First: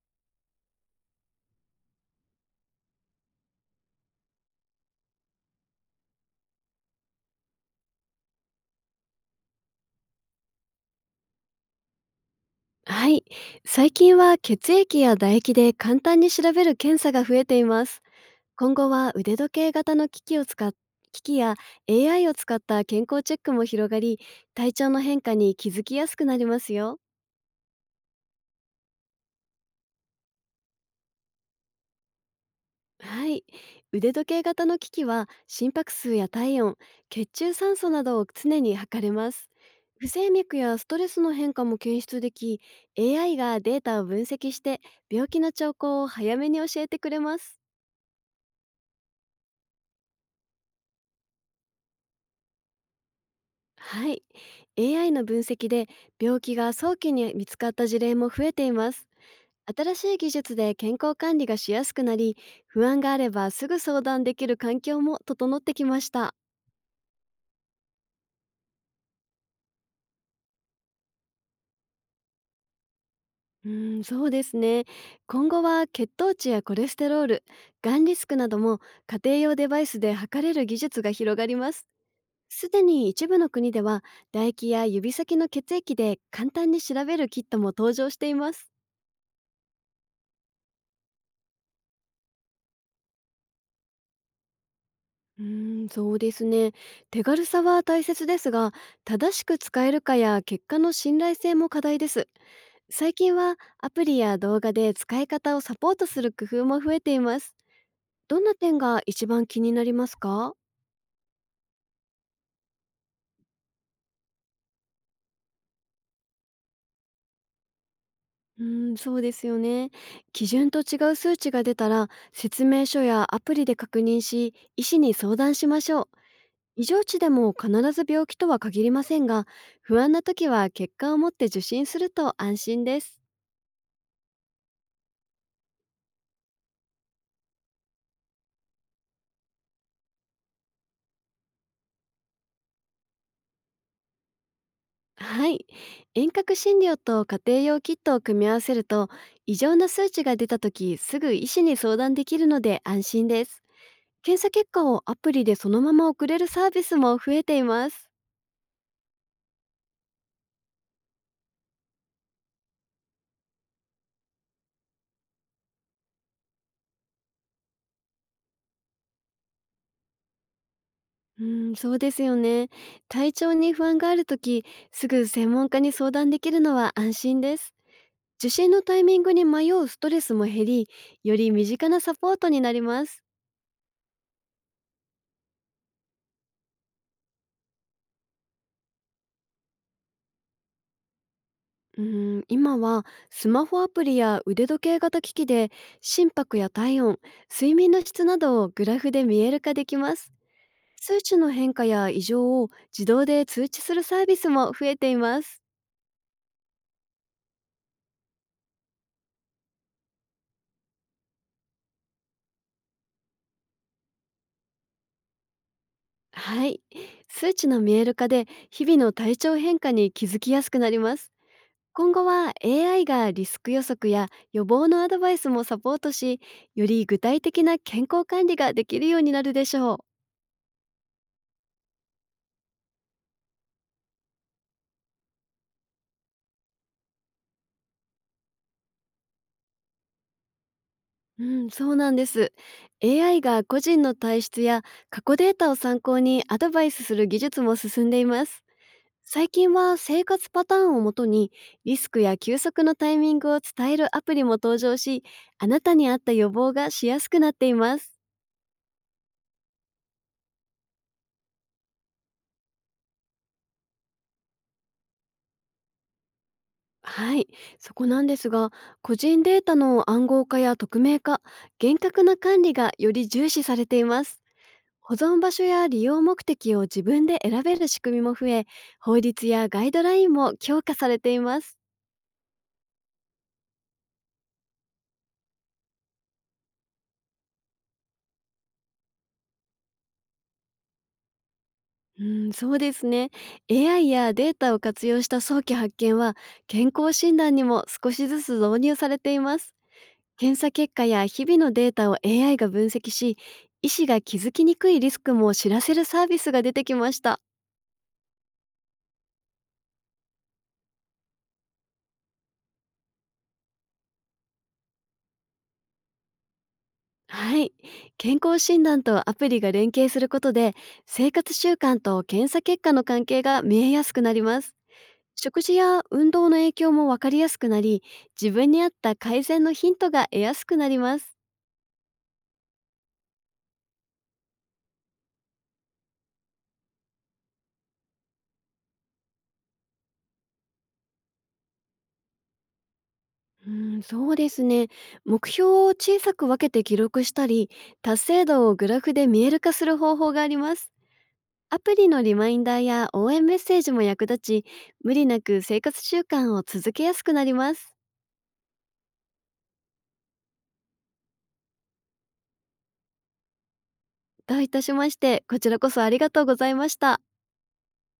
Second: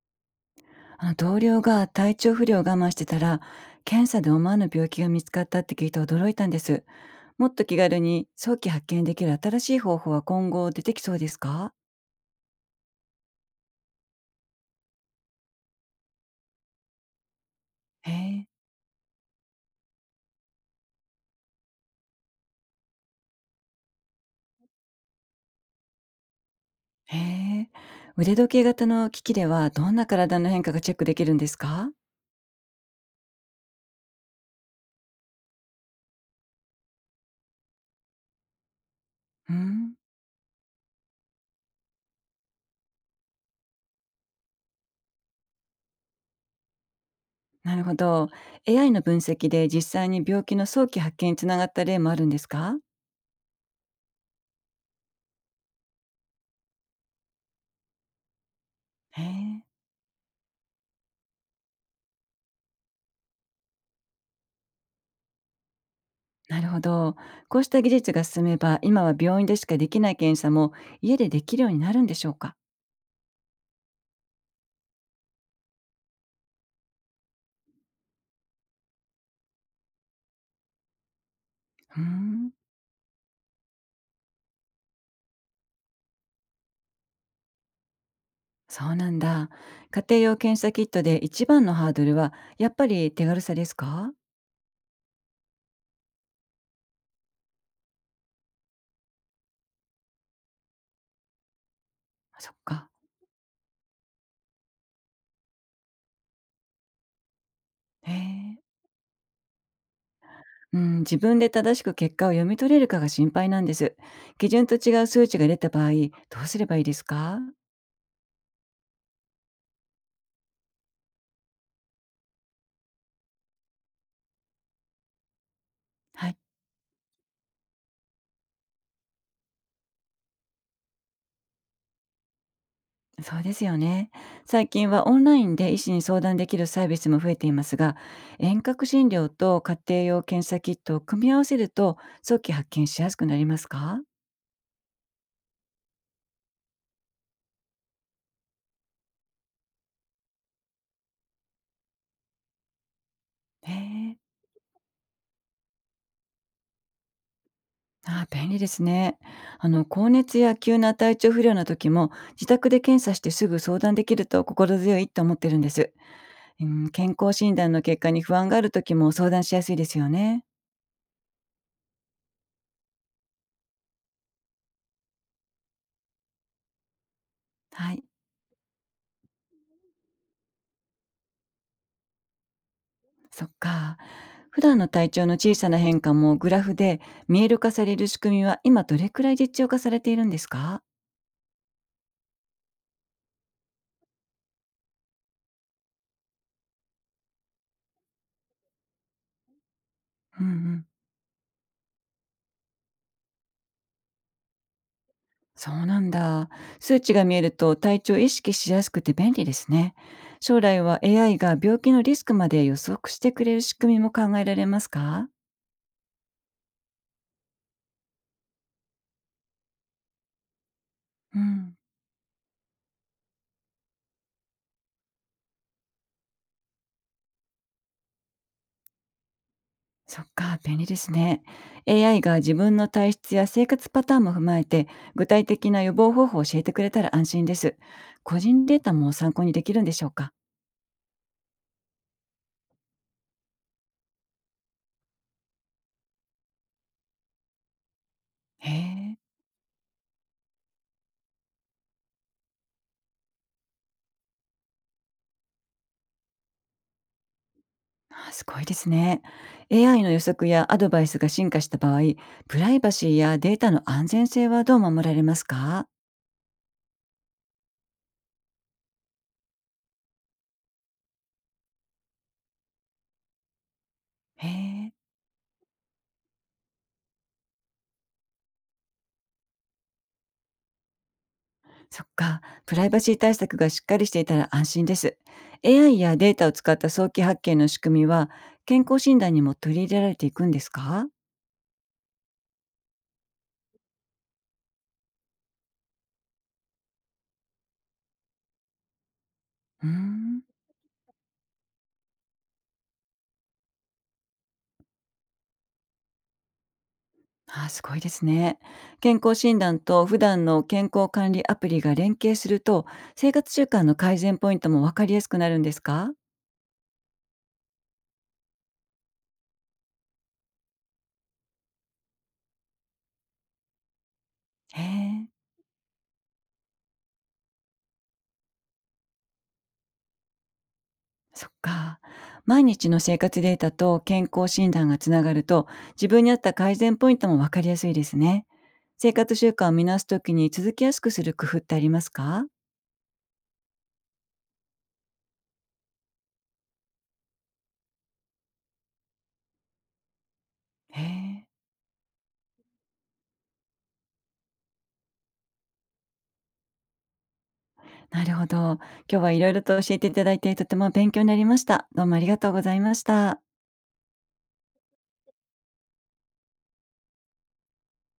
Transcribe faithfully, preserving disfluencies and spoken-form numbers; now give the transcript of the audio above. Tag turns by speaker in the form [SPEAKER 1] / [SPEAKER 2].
[SPEAKER 1] あの同僚が体調不良を我慢してたら、検査で思わぬ病気が見つかったって聞いて驚いたんです。もっと気軽に早期発見できる新しい方法は今後出てきそうですか？
[SPEAKER 2] はい。最近は血液や唾液で簡単に調べる検査が増えています。
[SPEAKER 1] へえ。
[SPEAKER 2] 今後は腕時計型の機器を使っ機器や エーアイ を使った健康チェックも広がり、体調の変化に気づきやすくなりますよ。
[SPEAKER 1] へえ。腕時計型の機器ではどんな体の変化がチェックできるんですか？
[SPEAKER 2] はい。腕時計型の機器は心拍数や体温、血中酸素などを常に測れます。
[SPEAKER 1] うん。
[SPEAKER 2] 不整脈やストレスの変化も検出でき、エーアイ がデータを分析して病気の兆候を早めに教えてくれます。
[SPEAKER 1] なるほど。 エーアイ の分析で実際に病気の早期発見につながった例もあるんですか？
[SPEAKER 2] はい。エーアイ の分析で病気が早期に見つかった事例も増えています。
[SPEAKER 1] へえ。
[SPEAKER 2] 新しい技術で健康管理がしやすくなり、不安があればすぐ相談できる環境も整ってきました。
[SPEAKER 1] なるほど。こうした技術が進めば今は病院でしかできない検査も家でできるようになるんでしょうか？
[SPEAKER 2] うん、そうですね。今後は血糖値やコレステロール、がんリスクなども家庭用デバイスで測れる技術が広がります。
[SPEAKER 1] うーん、
[SPEAKER 2] すでに一部の国では唾液や指先の血液で簡単に調べるキットも登場しています。
[SPEAKER 1] そうなんだ。家庭用検査キットで一番のハードルは、やっぱり手軽さですか？
[SPEAKER 2] うーん、そうですね。手軽さは大切ですが、正しく使えるかや結果の信頼性も課題です。
[SPEAKER 1] あ、そっか。
[SPEAKER 2] 最近はアプリや動画で使い方をサポートする工夫も増えています。
[SPEAKER 1] へ
[SPEAKER 2] どんな
[SPEAKER 1] え。
[SPEAKER 2] 点が一番気になりますか？
[SPEAKER 1] うん、自分で正しく結果を読み取れるかが心配なんです。基準と違う数値が出た場合、どうすればいいですか？
[SPEAKER 2] うーん、そうですよね。基準と違う数値が出たら、説明書やアプリで確認し、医師に相談しましょう。
[SPEAKER 1] はい、
[SPEAKER 2] 異常値でも必ず病気とは限りませんが、不安な時は結果を持って受診すると安心です。
[SPEAKER 1] そうですよね。最近はオンラインで医師に相談できるサービスも増えていますが、遠隔診療と家庭用検査キットを組み合わせると、早期発見しやすくなりますか？
[SPEAKER 2] はい。遠隔診療と家庭用キットを組み合わせると、異常な数値が出た時すぐ医師に相談できるので安心です。
[SPEAKER 1] へえ。
[SPEAKER 2] 検査結果をアプリでそのまま送れるサービスも増えています。
[SPEAKER 1] ああ、便利ですね。あの、高熱や急な体調不良の時も、自宅で検査してすぐ相談できると心強いと思ってるんです。うん、健康診断の結果に不安がある時も相談しやすいですよね。
[SPEAKER 2] うん、そうですよね。体調に不安がある時、すぐ専門家に相談できるのは安心です。
[SPEAKER 1] はい、
[SPEAKER 2] 受診のタイミングに迷うストレスも減り、より身近なサポートになります。
[SPEAKER 1] そっか。普段の体調の小さな変化もグラフで見える化される仕組みは今どれくらい実用化されているんですか？
[SPEAKER 2] うーん、今はスマホアプリや腕時計型機器で心拍や体温、睡眠の質などをグラフで見える化できます。
[SPEAKER 1] うん。
[SPEAKER 2] 数値の変化や異常を自動で通知するサービスも増えています。
[SPEAKER 1] そうなんだ。数値が見えると体調を意識しやすくて便利ですね。将来は エーアイ が病気のリスクまで予測してくれる仕組みも考えられますか？
[SPEAKER 2] はい。数値の見える化で日々の体調変化に気づきやすくなります。
[SPEAKER 1] うん。
[SPEAKER 2] 今後は エーアイ がリスク予測や予防のアドバイスもサポートし、より具体的な健康管理ができるようになるでしょう。
[SPEAKER 1] そっか、便利ですね。エーアイ が自分の体質や生活パターンも踏まえて、具体的な予防方法を教えてくれたら安心です。個人データも参考にできるんでしょうか？
[SPEAKER 2] うん、そうなんです。エーアイ が個人の体質や過去データを参考にアドバイスする技術も進んでいます。
[SPEAKER 1] へえ、
[SPEAKER 2] 最近は生活パターンをもとにリスクや休息のタイミングを伝えるアプリも登場し、あなたに合った予防がしやすくなっています。
[SPEAKER 1] あ、すごいですね。エーアイ の予測やアドバイスが進化した場合、プライバシーやデータの安全性はどう守られますか？
[SPEAKER 2] はい、そこなんですが、個人データの暗号化や匿名化、厳格な管理がより重視されています。
[SPEAKER 1] へえ、
[SPEAKER 2] 保存場所や利用目的を自分で選べる仕組みも増え、法律やガイドラインも強化されています。
[SPEAKER 1] そっか。プライバシー対策がしっかりしていたら安心です。エーアイ やデータを使った早期発見の仕組みは、健康診断にも取り入れられていくんですか？
[SPEAKER 2] うん、そうですね。エーアイ やデータを活用した早期発見は、健康診断にも少しずつ導入されています。
[SPEAKER 1] うーん。
[SPEAKER 2] 検査結果や日々のデータを エーアイ が分析し、医師が気づきにくいリスクも知らせるサービスが出てきました。
[SPEAKER 1] あ、すごいですね。健康診断と普段の健康管理アプリが連携すると、生活習慣の改善ポイントもわかりやすくなるんですか？
[SPEAKER 2] はい。健康診断とアプリが連携することで、生活習慣と検査結果の関係が見えやすくなります。
[SPEAKER 1] へえ。
[SPEAKER 2] 食事や運動の影響も分かりやすくなり、自分に合った改善のヒントが得やすくなります。
[SPEAKER 1] そっか。毎日の生活データと健康診断がつながると、自分に合った改善ポイントもわかりやすいですね。生活習慣を見直すときに続きやすくする工夫ってありますか？
[SPEAKER 2] うん、そうですね。目標を小さく分けて記録したり、達成度をグラフで見える化する方法があります。
[SPEAKER 1] へえ、
[SPEAKER 2] アプリのリマインダーや応援メッセージも役立ち、無理なく生活習慣を続けやすくなります。
[SPEAKER 1] なるほど。今日はいろいろと教えていただいてとても勉強になりました。どうもありがとうございました。
[SPEAKER 2] どういたしまして。こちらこそありがとうございました。